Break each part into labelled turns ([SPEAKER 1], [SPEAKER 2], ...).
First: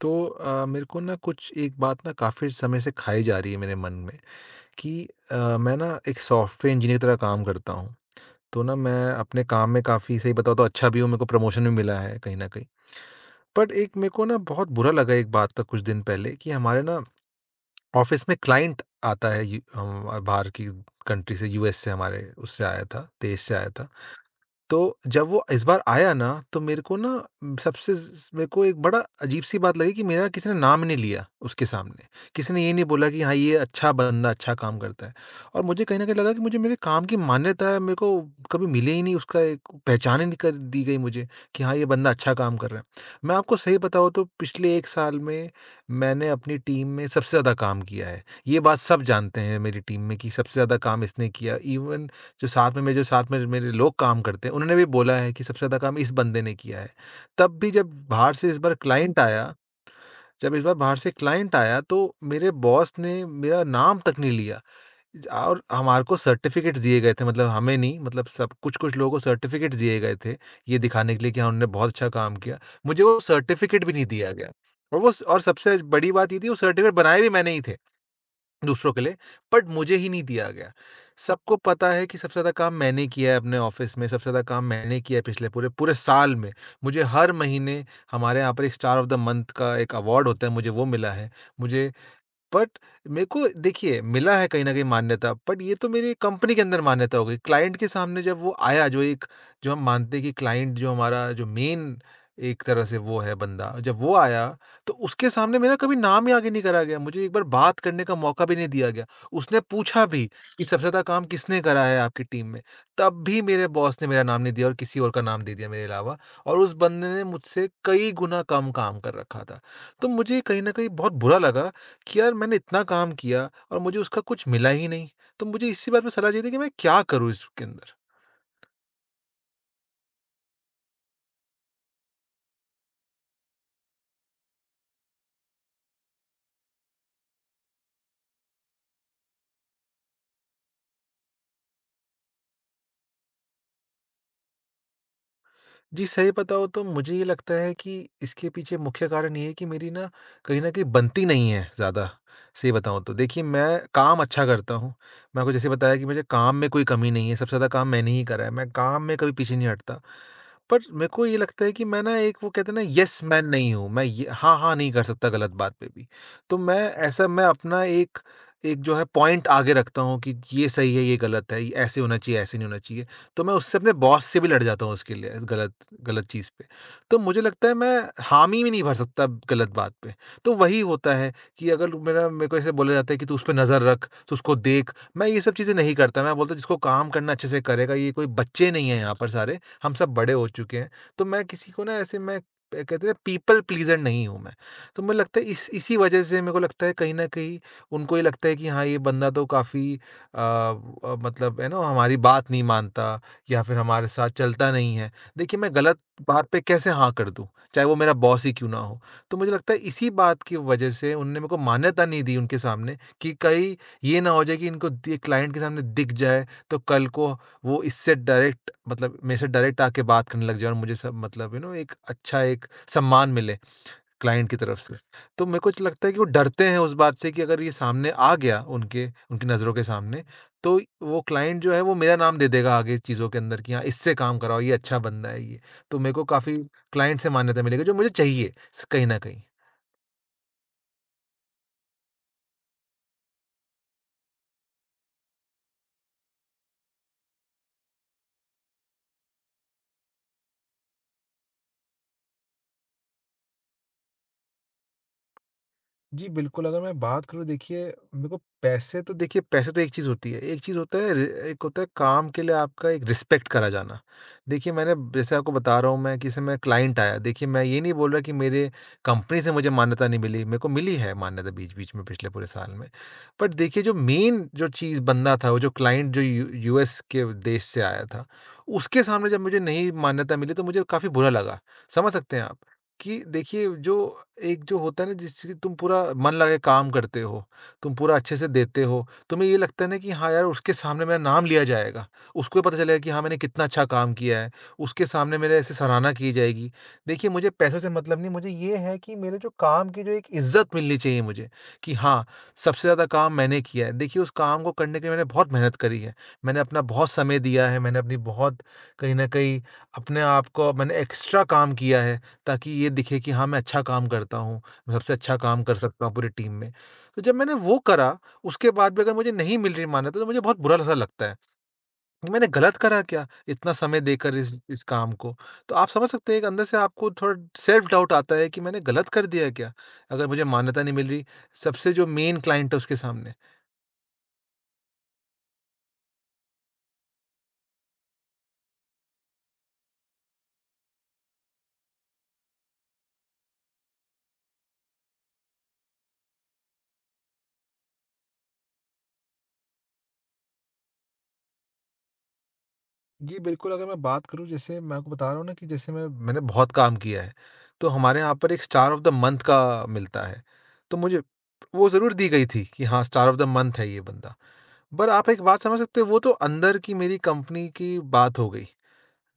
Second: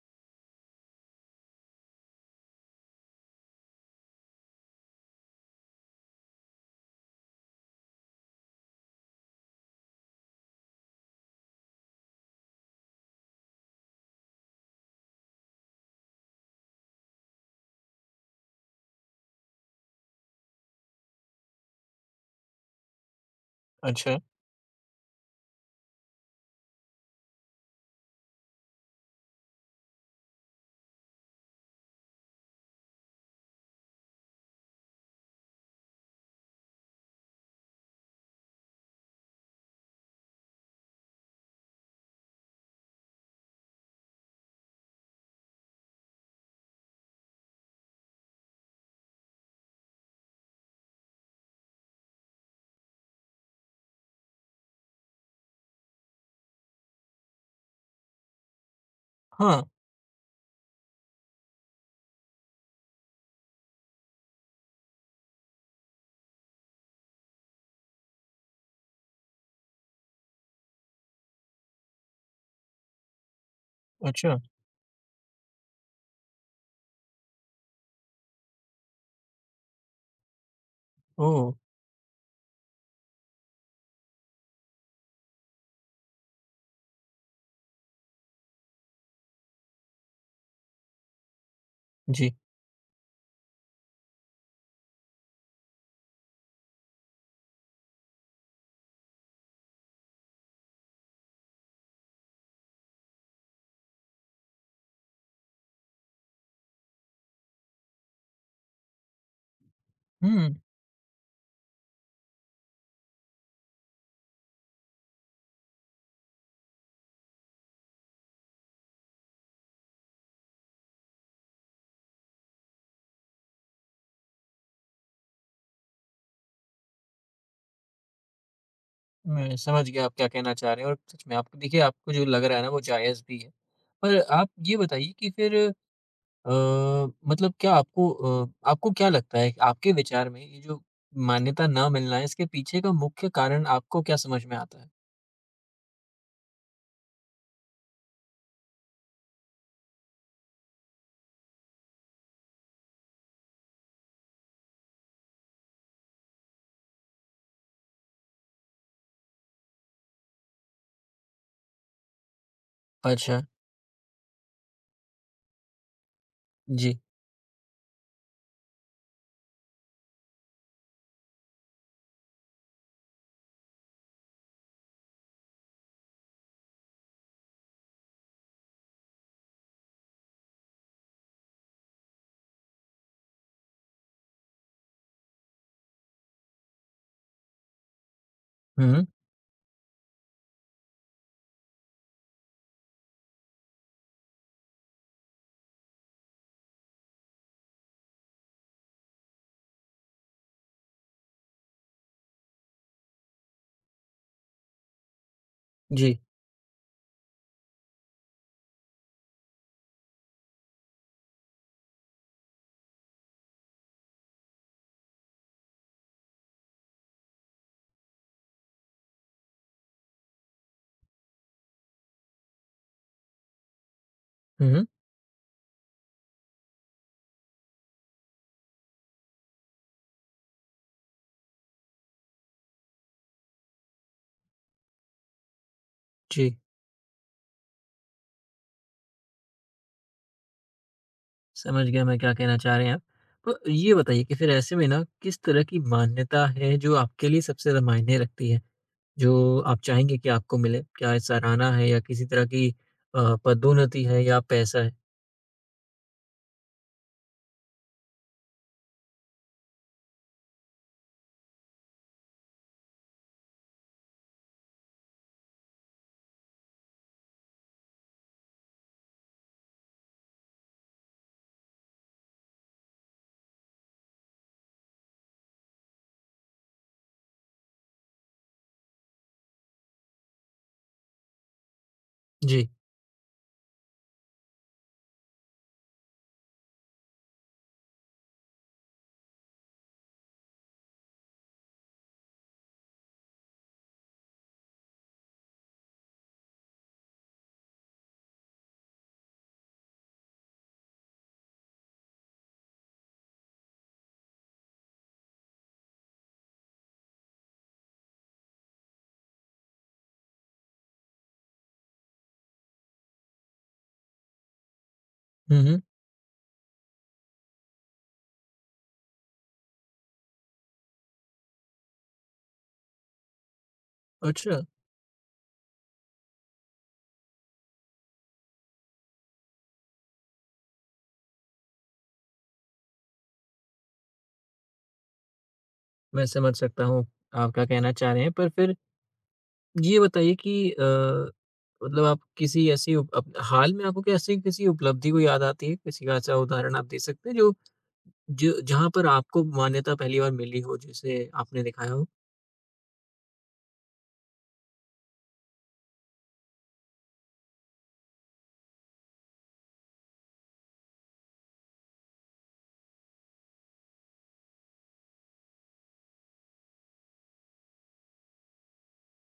[SPEAKER 1] तो मेरे को ना कुछ एक बात ना काफ़ी समय से खाई जा रही है मेरे मन में कि मैं ना एक सॉफ्टवेयर इंजीनियर की तरह काम करता हूँ। तो ना मैं अपने काम में काफ़ी, सही बताऊँ तो अच्छा भी हूँ, मेरे को प्रमोशन भी मिला है कहीं न कहीं। बट एक मेरे को ना बहुत बुरा लगा एक बात का कुछ दिन पहले, कि हमारे ना ऑफ़िस में क्लाइंट आता है बाहर की कंट्री से, यूएस से, हमारे उससे आया था, देश से आया था।
[SPEAKER 2] अच्छा।
[SPEAKER 1] तो जब वो इस बार आया ना, तो मेरे को ना सबसे ज़ मेरे को एक बड़ा अजीब-सी बात लगी कि मेरा किसी ने नाम नहीं लिया उसके सामने। किसी ने ये नहीं बोला कि हाँ, ये अच्छा बंदा अच्छा काम करता है, और मुझे कहीं न कहीं लगा कि मुझे मेरे काम की मान्यता है, मेरे को कभी मिले ही नहीं, उसका एक पहचान ही नहीं कर दी गई मुझे कि हाँ, ये बंदा अच्छा काम कर रहा है। मैं आपको सही बताऊँ तो पिछले एक साल में मैंने अपनी टीम में सबसे ज़्यादा काम किया है। ये बात सब जानते हैं मेरी टीम में, कि सबसे ज़्यादा काम इसने किया। इवन जो साथ में मेरे लोग काम करते हैं, उन्होंने भी बोला है कि सबसे ज़्यादा काम इस बंदे ने किया है। तब भी जब बाहर से इस बार क्लाइंट आया,
[SPEAKER 2] हाँ।
[SPEAKER 1] जब इस बार बाहर से क्लाइंट आया, तो मेरे बॉस ने मेरा नाम तक नहीं लिया। ज और हमारे को सर्टिफ़िकेट्स दिए गए थे, मतलब हमें नहीं, मतलब सब कुछ-कुछ लोगों को सर्टिफ़िकेट्स दिए गए थे, ये दिखाने के लिए कि हाँ, उन्होंने बहुत अच्छा काम किया। मुझे वो सर्टिफ़िकेट भी नहीं दिया
[SPEAKER 2] अच्छा।
[SPEAKER 1] गया। और वो स और सबसे बड़ी बात ये थी, वो सर्टिफ़िकेट बनाए भी मैंने ही थे, दूसरों के लिए, बट मुझे ही नहीं दिया गया।
[SPEAKER 2] ओह!
[SPEAKER 1] सबको पता है कि सबसे ज़्यादा काम मैंने किया है अपने ऑफ़िस में, सबसे ज़्यादा काम मैंने किया है पिछले पूरे पूरे साल में। मुझे हर महीने, हमारे यहाँ पर एक स्टार ऑफ़ द मंथ का एक अवार्ड होता है, मुझे वो मिला है। मुझे
[SPEAKER 2] जी।
[SPEAKER 1] बट मेरे को, देखिए, मिला है कहीं न कहीं मान्यता, बट ये तो मेरी कंपनी के अंदर मान्यता हो गई। क्लाइंट के सामने जब वो आया, जो हम मानते हैं कि क्लाइंट, जो हमारा जो मेन एक तरह से वो है बंदा, जब वो आया तो उसके सामने मेरा कभी नाम ही आगे नहीं करा गया। मुझे एक बार बात करने का मौका भी नहीं दिया गया। उसने पूछा भी
[SPEAKER 2] हुँ।
[SPEAKER 1] कि सबसे ज़्यादा काम किसने करा है आपकी टीम में? तब भी मेरे बॉस ने मेरा नाम नहीं दिया और किसी और का नाम दे दिया मेरे अलावा, और उस बंदे ने मुझसे कई गुना कम काम कर रखा था। तो मुझे कहीं न कहीं बहुत बुरा लगा कि यार, मैंने इतना काम किया और मुझे उसका कुछ मिला ही नहीं। तो मुझे इसी बात में सलाह चाहिए थी कि मैं क्या करूँ इसके अंदर?
[SPEAKER 2] मैं समझ गया आप क्या कहना चाह रहे हैं, और सच में, आपको देखिए, आपको जो लग रहा है ना वो जायज़ भी है। पर आप ये बताइए कि फिर अ, मतलब आपको क्या लगता है, आपके विचार में ये जो मान्यता ना मिलना है, इसके पीछे का मुख्य कारण आपको क्या समझ में आता है?
[SPEAKER 1] जी, सही बताऊँ तो मुझे ये लगता है कि इसके पीछे मुख्य कारण ये है कि मेरी ना कहीं न कहीं बनती नहीं है ज़्यादा, सही बताऊँ तो। देखिए, मैं काम अच्छा करता हूँ, मैं आपको जैसे बताया कि मुझे काम में कोई कमी नहीं है, सबसे ज़्यादा काम मैंने ही करा है, मैं काम में कभी पीछे नहीं हटता। पर मेरे को ये लगता है कि मैं ना, एक वो कहते हैं ना, येस
[SPEAKER 2] अच्छा।
[SPEAKER 1] मैन नहीं हूँ, मैं ये हाँ-हाँ नहीं कर सकता गलत बात पे भी। तो मैं,
[SPEAKER 2] जी।
[SPEAKER 1] ऐसा मैं अपना एक एक जो है पॉइंट आगे रखता हूँ कि ये सही है, ये गलत है, ये ऐसे होना चाहिए, ऐसे नहीं होना चाहिए। तो मैं उससे, अपने बॉस से भी लड़ जाता हूँ उसके लिए, गलत गलत चीज़ पे। तो मुझे लगता है मैं हामी भी नहीं भर सकता गलत बात पे। तो वही होता है कि अगर मेरा मेरे को ऐसे बोला जाता है कि तू उस पे नज़र रख, तू उसको देख, मैं ये सब चीज़ें नहीं करता। मैं बोलता हूँ जिसको काम करना अच्छे से करेगा, ये कोई बच्चे नहीं हैं
[SPEAKER 2] हुँ।
[SPEAKER 1] यहाँ पर सारे, हम सब बड़े हो चुके हैं। तो मैं किसी को ना ऐसे, मैं कहते हैं पीपल प्लीज़र नहीं हूँ मैं। तो मुझे लगता है इस इसी वज़ह से, मेरे को लगता है कहीं न कहीं उनको ये लगता है कि हाँ, ये बंदा तो काफ़ी मतलब हमारी बात नहीं मानता, या फिर हमारे साथ चलता नहीं है। देखिए, मैं गलत
[SPEAKER 2] जी।
[SPEAKER 1] बात पे कैसे हाँ कर दूँ? चाहे वो मेरा बॉस ही क्यों ना हो? तो मुझे लगता है इसी बात की वजह से उन्होंने मेरे को मान्यता नहीं दी उनके सामने, कि कहीं ये ना हो जाए कि इनको दि क्लाइंट के सामने दिख जाए, तो कल को वो इससे डायरेक्ट, मतलब मेरे से डायरेक्ट आके बात करने लग जाए और मुझे सब, मतलब एक सम्मान मिले, क्लाइंट की तरफ
[SPEAKER 2] हुँ।
[SPEAKER 1] से। तो मेरे को च लगता है कि वो डरते हैं उस बात से कि अगर ये सामने आ गया उनके उनकी नज़रों के सामने, तो वो क्लाइंट जो है, वो मेरा नाम दे देगा आगे चीज़ों के अंदर कि हाँ, इससे काम कराओ, ये अच्छा बंदा है ये। तो मेरे को
[SPEAKER 2] जी।
[SPEAKER 1] काफ़ी क्लाइंट से मान्यता मिलेगी, जो मुझे चाहिए स कहीं न कहीं।
[SPEAKER 2] समझ गया मैं क्या कहना चाह रहे हैं आप। तो ये बताइए कि फिर ऐसे में ना, किस तरह की मान्यता है जो आपके लिए सबसे ज़्यादा मायने रखती है? जो आप चाहेंगे कि आपको मिले? क्या सराहना है, या किसी तरह की पदोन्नति है, या पैसा है?
[SPEAKER 1] जी, बिल्कुल, अगर मैं बात करूँ, देखिए, मेरे को पैसे तो, देखिए पैसे तो एक चीज़ होती है, एक चीज़ होता है रि एक होता है काम के लिए आपका एक रिस्पेक्ट करा जाना। देखिए, मैंने जैसे आपको बता रहा हूँ मैं, कि जैसे मेरा क्लाइंट आया, देखिए मैं ये नहीं बोल रहा कि मेरे कंपनी से मुझे मान्यता नहीं मिली, मेरे को मिली है मान्यता बीच-बीच में पिछले पूरे साल में। बट देखिए, जो मेन जो चीज़ बंदा था, वो जो क्लाइंट, जो यू यूएस के देश से आया था, उसके सामने जब मुझे नहीं मान्यता मिली तो मुझे काफ़ी बुरा लगा, समझ सकते हैं आप?
[SPEAKER 2] जी।
[SPEAKER 1] कि देखिए जो एक जो होता है ना, जिससे तुम पूरा मन लगा के काम करते हो, तुम पूरा अच्छे से देते हो, तुम्हें ये लगता है ना कि हाँ यार, उसके सामने मेरा नाम लिया जाएगा, उसको ये पता चलेगा कि हाँ, मैंने कितना अच्छा काम किया है, उसके सामने मेरे ऐसे सराहना की जाएगी। देखिए, मुझे पैसों से मतलब नहीं, मुझे ये है कि मेरे जो काम की जो एक इज़्ज़त मिलनी चाहिए मुझे, कि हाँ, सबसे ज़्यादा काम मैंने किया है। देखिए उस काम को करने के लिए मैंने बहुत मेहनत करी है, मैंने अपना बहुत समय दिया है, मैंने अपनी बहुत, कहीं न कहीं, अपने आप को मैंने एक्स्ट्रा काम किया है, ताकि ये दिखे कि हाँ, मैं अच्छा काम करता हूँ, मैं सबसे अच्छा काम
[SPEAKER 2] हुँ,
[SPEAKER 1] कर
[SPEAKER 2] हुँ।
[SPEAKER 1] सकता हूँ पूरी टीम में। तो जब मैंने वो करा, उसके बाद भी अगर मुझे नहीं मिल रही मान्यता, तो मुझे बहुत बुरा-सा लगता है कि मैंने गलत करा क्या, इतना समय देकर
[SPEAKER 2] अच्छा।
[SPEAKER 1] इस काम को। तो आप समझ सकते हैं कि अंदर से आपको थोड़ा सेल्फ डाउट आता है कि मैंने गलत कर दिया क्या, अगर मुझे मान्यता नहीं मिल रही सबसे जो मेन क्लाइंट है उसके सामने।
[SPEAKER 2] मैं समझ सकता हूँ आप क्या कहना चाह रहे हैं। पर फिर ये बताइए कि मतलब आप किसी ऐसी उप अप हाल में आपको क्या, ऐसी किसी उपलब्धि को याद आती है? किसी का ऐसा उदाहरण आप दे सकते हैं जो ज जहाँ पर आपको मान्यता पहली बार मिली हो, जिसे आपने दिखाया हो?
[SPEAKER 1] जी, बिल्कुल, अगर मैं बात करूँ, जैसे मैं आपको बता रहा हूँ ना, कि जैसे मैंने बहुत काम किया है, तो हमारे यहाँ पर एक स्टार ऑफ़ द मंथ का मिलता है, तो मुझे वो ज़रूर दी गई थी कि हाँ, स्टार ऑफ़ द मंथ है ये बंदा। पर आप एक बात समझ सकते हो, वो तो अंदर की, मेरी कंपनी की बात हो गई,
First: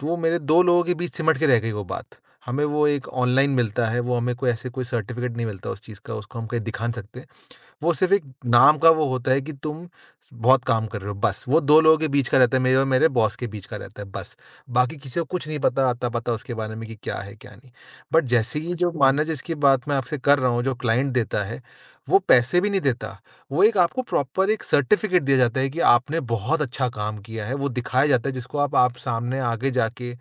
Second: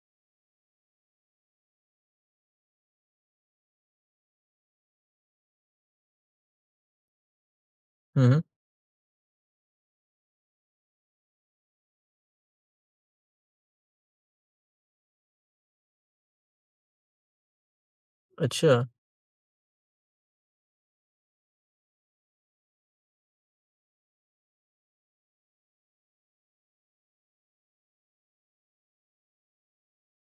[SPEAKER 1] तो वो मेरे दो लोगों के बीच सिमट के रह गई वो बात। हमें वो एक ऑनलाइन मिलता है, वो हमें कोई ऐसे कोई सर्टिफ़िकेट नहीं मिलता उस चीज़ का, उसको हम कहीं दिखा नहीं सकते। वो सिर्फ एक
[SPEAKER 2] हुँ, हुँ।
[SPEAKER 1] नाम का वो होता है कि तुम बहुत काम कर रहे हो, बस वो दो लोगों के बीच का रहता है, मेरे और मेरे बॉस के बीच का रहता है बस, बाकी किसी को कुछ नहीं पता आता, पता उसके बारे में कि क्या है क्या नहीं। बट जैसे ही
[SPEAKER 2] अच्छा।
[SPEAKER 1] जो अच्छा माना, जिसकी बात मैं आपसे कर रहा हूँ, जो क्लाइंट देता है, वो पैसे भी नहीं देता, वो एक आपको प्रॉपर एक सर्टिफिकेट दिया जाता है कि आपने बहुत अच्छा काम किया है, वो दिखाया जाता है, जिसको आप सामने आगे जाके,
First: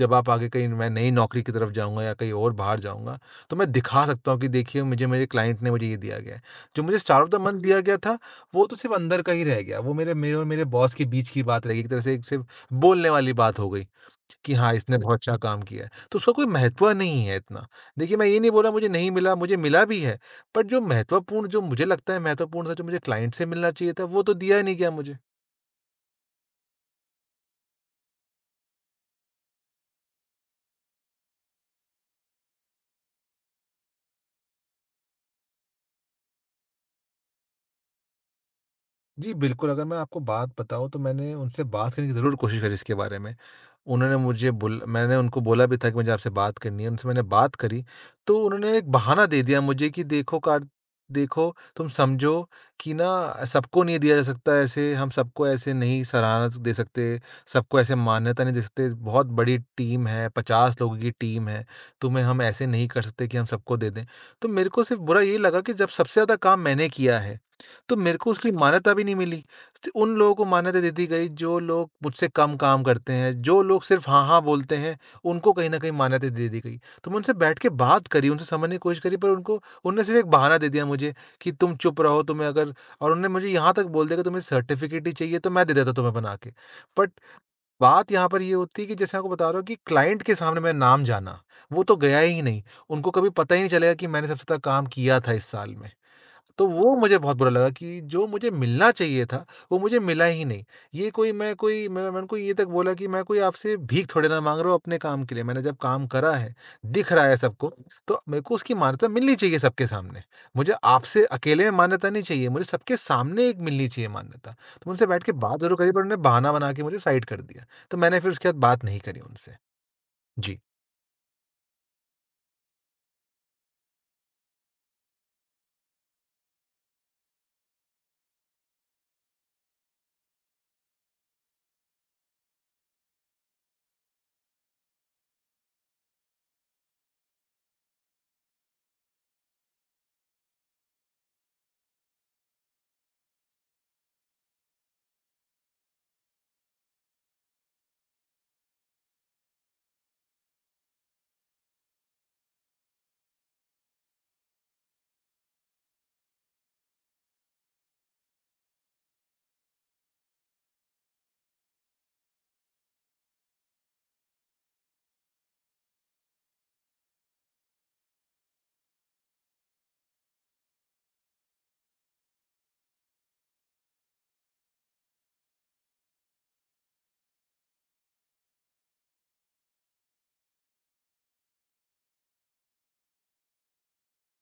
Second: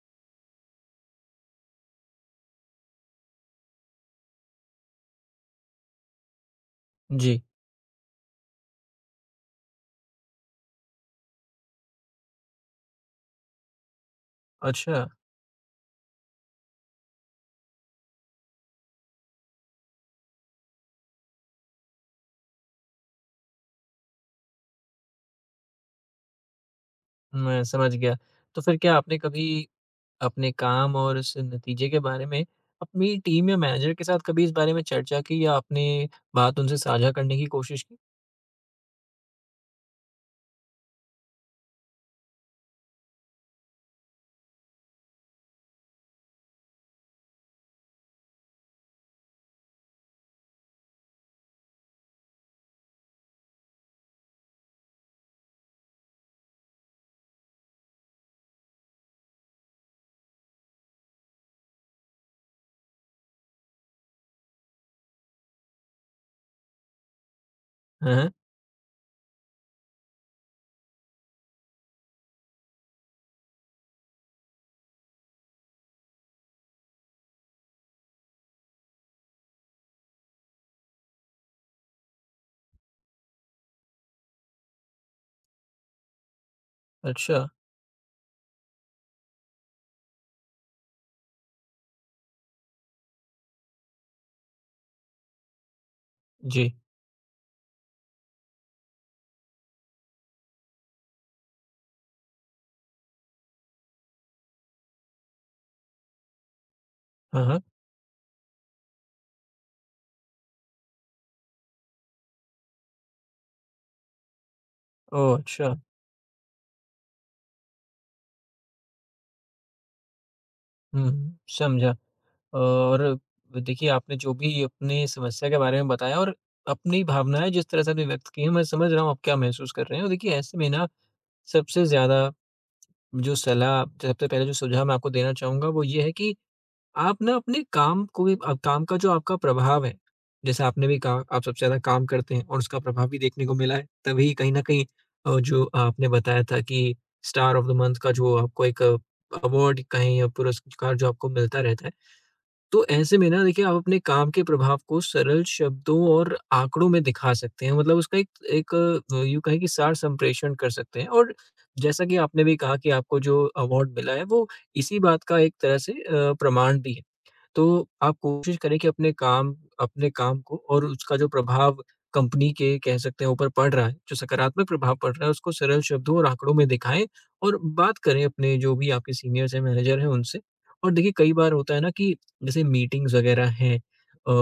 [SPEAKER 1] जब आप आगे कहीं, मैं नई नौकरी की तरफ जाऊंगा या कहीं और बाहर जाऊंगा, तो मैं दिखा सकता हूँ कि देखिए, मुझे मेरे क्लाइंट ने मुझे ये दिया गया है, जो मुझे स्टार ऑफ द
[SPEAKER 2] जी।
[SPEAKER 1] मंथ दिया गया था, वो तो सिर्फ़ अंदर का ही रह गया। वो मेरे मेरे और मेरे बॉस के बीच की बात रह गई, एक तरह से एक सिर्फ़ बोलने वाली बात हो गई कि हाँ, इसने
[SPEAKER 2] अच्छा,
[SPEAKER 1] बहुत अच्छा काम किया है। तो उसका कोई महत्व नहीं है इतना। देखिए, मैं ये नहीं बोल रहा मुझे नहीं मिला, मुझे मिला भी है। बट जो मुझे लगता है महत्वपूर्ण था, जो मुझे क्लाइंट से मिलना चाहिए था, वो तो दिया ही नहीं गया मुझे।
[SPEAKER 2] मैं समझ गया। तो फिर क्या आपने कभी अपने काम और उस नतीजे के बारे में अपनी टीम या मैनेजर के साथ कभी इस बारे में चर्चा की, या अपनी बात उनसे साझा करने की कोशिश की?
[SPEAKER 1] जी, बिल्कुल, अगर मैं आपको बात बताऊँ तो मैंने उनसे बात करने की ज़रूर कोशिश करी इसके बारे में। उन्होंने मुझे बोल मैंने उनको बोला भी था कि मुझे आपसे बात करनी है, उनसे मैंने बात करी, तो उन्होंने एक बहाना दे दिया मुझे कि देखो, तुम समझो कि ना, सबको नहीं दिया जा सकता ऐसे, हम सबको ऐसे नहीं सराहना दे सकते, सबको ऐसे मान्यता नहीं दे सकते, बहुत बड़ी टीम है, 50 लोगों की टीम है, तुम्हें हम ऐसे नहीं कर सकते कि हम सबको दे दें। तो मेरे को सिर्फ़ बुरा ये लगा कि जब सबसे ज़्यादा काम मैंने किया है, तो
[SPEAKER 2] हाँ,
[SPEAKER 1] मेरे को
[SPEAKER 2] हाँ।
[SPEAKER 1] उसकी मान्यता भी नहीं मिली। स उन लोगों को मान्यता दे दी गई जो लोग मुझसे कम काम करते हैं, जो लोग सिर्फ़ हाँ, हाँ बोलते हैं, उनको कहीं न कहीं मान्यता दे दी गई। तो मैं उनसे बैठ के बात करी, उनसे समझने की कोशिश करी, पर उनको उनने सिर्फ़ एक बहाना दे दिया मुझे कि तुम चुप रहो, तुम्हें अगर और उन्होंने मुझे यहाँ तक बोल दिया कि तुम्हें सर्टिफ़िकेट ही चाहिए तो मैं दे देता तुम्हें बना के। बट
[SPEAKER 2] अच्छा।
[SPEAKER 1] बात यहाँ पर ये होती है कि जैसे आपको बता रहा हूँ, कि क्लाइंट के सामने मेरा नाम जाना, वो तो गया ही नहीं। उनको कभी पता ही नहीं चलेगा कि मैंने सबसे ज़्यादा काम किया था इस साल में। तो
[SPEAKER 2] जी।
[SPEAKER 1] वो मुझे बहुत बुरा लगा कि जो मुझे मिलना चाहिए था, वो मुझे मिला ही नहीं। ये कोई मैं मैंने उनको ये तक बोला कि मैं कोई आपसे भीख थोड़ी ना माँग रहा हूँ अपने काम के लिए। मैंने जब काम करा है, दिख रहा है
[SPEAKER 2] हाँ, हाँ।
[SPEAKER 1] सबको, तो मेरे को उसकी मान्यता मिलनी चाहिए सबके सामने। मुझे आपसे अकेले में मान्यता नहीं चाहिए, मुझे सबके सामने एक मिलनी चाहिए मान्यता। तो मैं उनसे बैठ के
[SPEAKER 2] ओह!
[SPEAKER 1] बात
[SPEAKER 2] अच्छा।
[SPEAKER 1] ज़रूर करी, पर उन्होंने बहाना बना के मुझे साइड कर दिया। तो मैंने फिर उसके बाद बात नहीं करी उनसे। जी।
[SPEAKER 2] हुँ, समझा। और देखिए, आपने जो भी अपनी समस्या के बारे में बताया और अपनी भावनाएँ जिस तरह से आपने व्यक्त की हैं, मैं समझ रहा हूँ आप क्या महसूस कर रहे हैं। और देखिए, ऐसे में ना, सबसे ज़्यादा जो सलाह, सबसे पहले जो सुझाव मैं आपको देना चाहूँगा वो ये है कि आप ना अपने काम को भी, काम का जो आपका प्रभाव है, जैसे आपने भी कहा आप सबसे ज़्यादा काम करते हैं, और उसका प्रभाव भी देखने को मिला है। तभी कहीं न कहीं जो आपने बताया था कि स्टार ऑफ द मंथ का जो आपको एक अवार्ड कहें या पुरस्कार जो आपको मिलता रहता है। तो ऐसे में ना देखिए, आप अपने काम के प्रभाव को सरल शब्दों और आंकड़ों में दिखा सकते हैं। मतलब उसका एक एक, यूँ कहें कि सार संप्रेषण कर सकते हैं, और जैसा कि आपने भी कहा कि आपको जो अवार्ड मिला है वो इसी बात का एक तरह से प्रमाण भी है। तो आप कोशिश करें कि अपने काम को, और उसका जो प्रभाव कंपनी के कह सकते हैं ऊपर पड़ रहा है, जो सकारात्मक प्रभाव पड़ रहा है, उसको सरल शब्दों और आंकड़ों में दिखाएँ, और बात करें अपने जो भी आपके सीनियर्स हैं, मैनेजर हैं, उनसे। और देखिए, कई बार होता है ना कि जैसे मीटिंग्स वगैरह हैं,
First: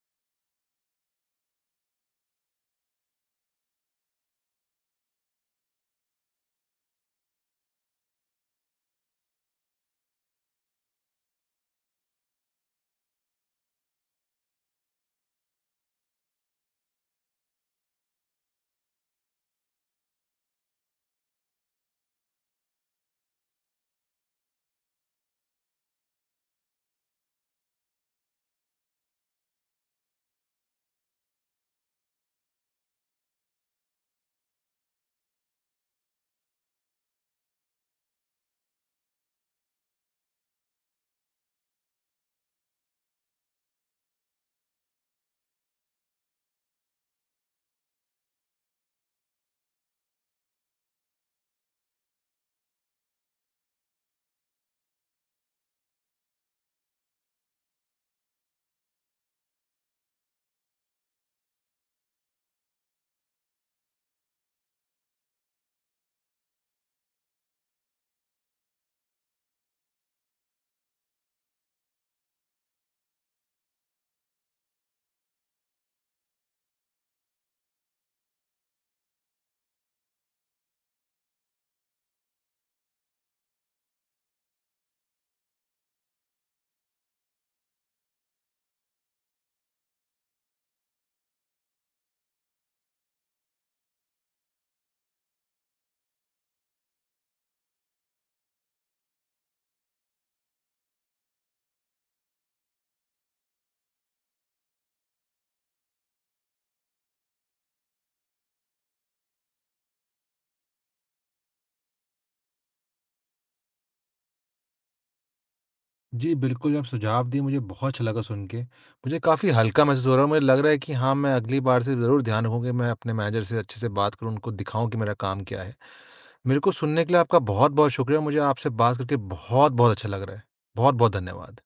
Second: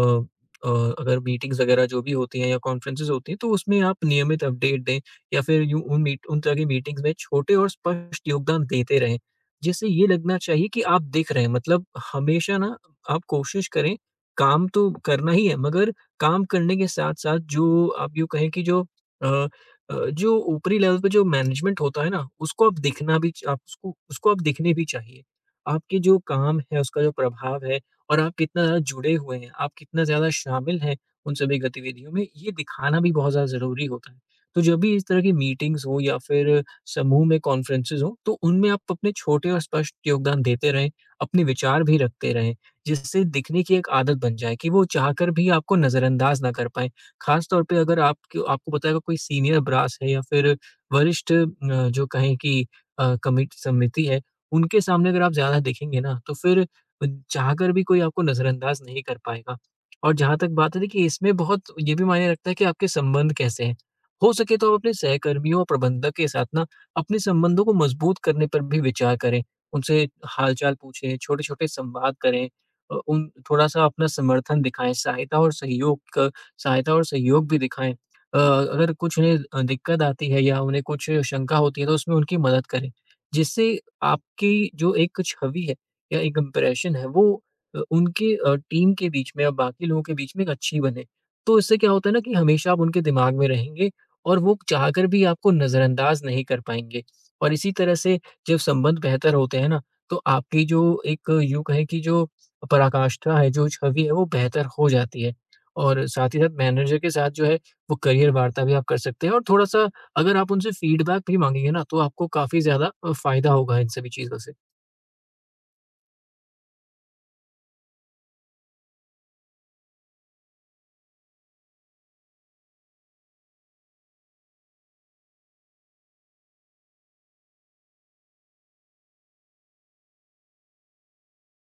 [SPEAKER 2] अ, अगर मीटिंग्स वगैरह जो भी होती हैं या कॉन्फ्रेंसेस होती हैं, तो उसमें आप नियमित अपडेट दें, या फिर यूँ उन तरह की मीटिंग्स में छोटे और स्पष्ट योगदान देते रहें। जिससे ये लगना चाहिए कि आप दिख रहे हैं, मतलब हमेशा ना आप कोशिश करें, काम तो करना ही है, मगर काम करने के साथ-साथ जो आप यूँ कहें कि जो अ जो ऊपरी लेवल पे जो मैनेजमेंट होता है ना, उसको आप दिखना भी च आप उसको उसको आप दिखने भी चाहिए। आपके जो काम है, उसका जो प्रभाव है, और आप कितना ज़्यादा जुड़े हुए हैं, आप कितना ज़्यादा शामिल हैं उन सभी गतिविधियों में, ये दिखाना भी बहुत ज़्यादा ज़रूरी होता है। तो जब भी इस तरह की मीटिंग्स हो या फिर समूह में कॉन्फ्रेंसेज़ हों, तो उनमें आप अपने छोटे और स्पष्ट योगदान देते रहें, अपने विचार भी रखते रहें। जिससे दिखने की एक आदत बन जाए कि वो चाहकर भी आपको नज़रअंदाज ना कर पाएँ। ख़ास तौर पे अगर आपके आपको पता है कोई सीनियर ब्रास है, या फिर वरिष्ठ जो कहें कि कमिट समिति है, उनके सामने अगर आप ज़्यादा दिखेंगे ना तो फिर चाहकर भी कोई आपको नज़रअंदाज नहीं कर पाएगा। और जहाँ तक बात है, देखिए इसमें बहुत ये भी मायने रखता है कि आपके संबंध कैसे हैं। हो सके तो आप अपने सहकर्मियों और प्रबंधक के साथ ना अपने संबंधों को मज़बूत करने पर भी विचार करें। उनसे हाल-चाल पूछें, छोटे-छोटे संवाद करें, उन थोड़ा-सा अपना समर्थन दिखाएँ, सहायता और सहयोग भी दिखाएँ। अगर कुछ उन्हें दिक्कत आती है या उन्हें कुछ शंका होती है, तो उसमें उनकी मदद करें। जिससे आपकी जो एक छवि है या एक इम्प्रेशन है, वो उनके टीम के बीच में या बाकी लोगों के बीच में एक अच्छी बने। तो इससे क्या होता है ना कि हमेशा आप उनके दिमाग में रहेंगे, और वो चाहकर भी आपको नज़रअंदाज नहीं कर पाएँगे। और इसी तरह से, जब संबंध बेहतर होते हैं ना, तो आपकी जो एक, यूँ कहें कि जो पराकाष्ठा है, जो छवि है, वो बेहतर हो जाती है। और साथ ही साथ मैनेजर के साथ जो है वो करियर वार्ता भी आप कर सकते हैं, और थोड़ा-सा अगर आप उनसे फीडबैक भी माँगेंगे ना तो आपको काफ़ी ज़्यादा फ़ायदा होगा इन सभी चीज़ों से।
[SPEAKER 1] जी, बिल्कुल, जो आप सुझाव दिए मुझे बहुत अच्छा लगा सुन के। मुझे काफ़ी हल्का महसूस हो रहा है और मुझे लग रहा है कि हाँ, मैं अगली बार से ज़रूर ध्यान रखूँ कि मैं अपने मैनेजर से अच्छे से बात करूँ, उनको दिखाऊँ कि मेरा काम क्या है। मेरे को सुनने के लिए आपका बहुत-बहुत शुक्रिया। मुझे आपसे बात करके बहुत-बहुत अच्छा लग रहा है। बहुत-बहुत धन्यवाद।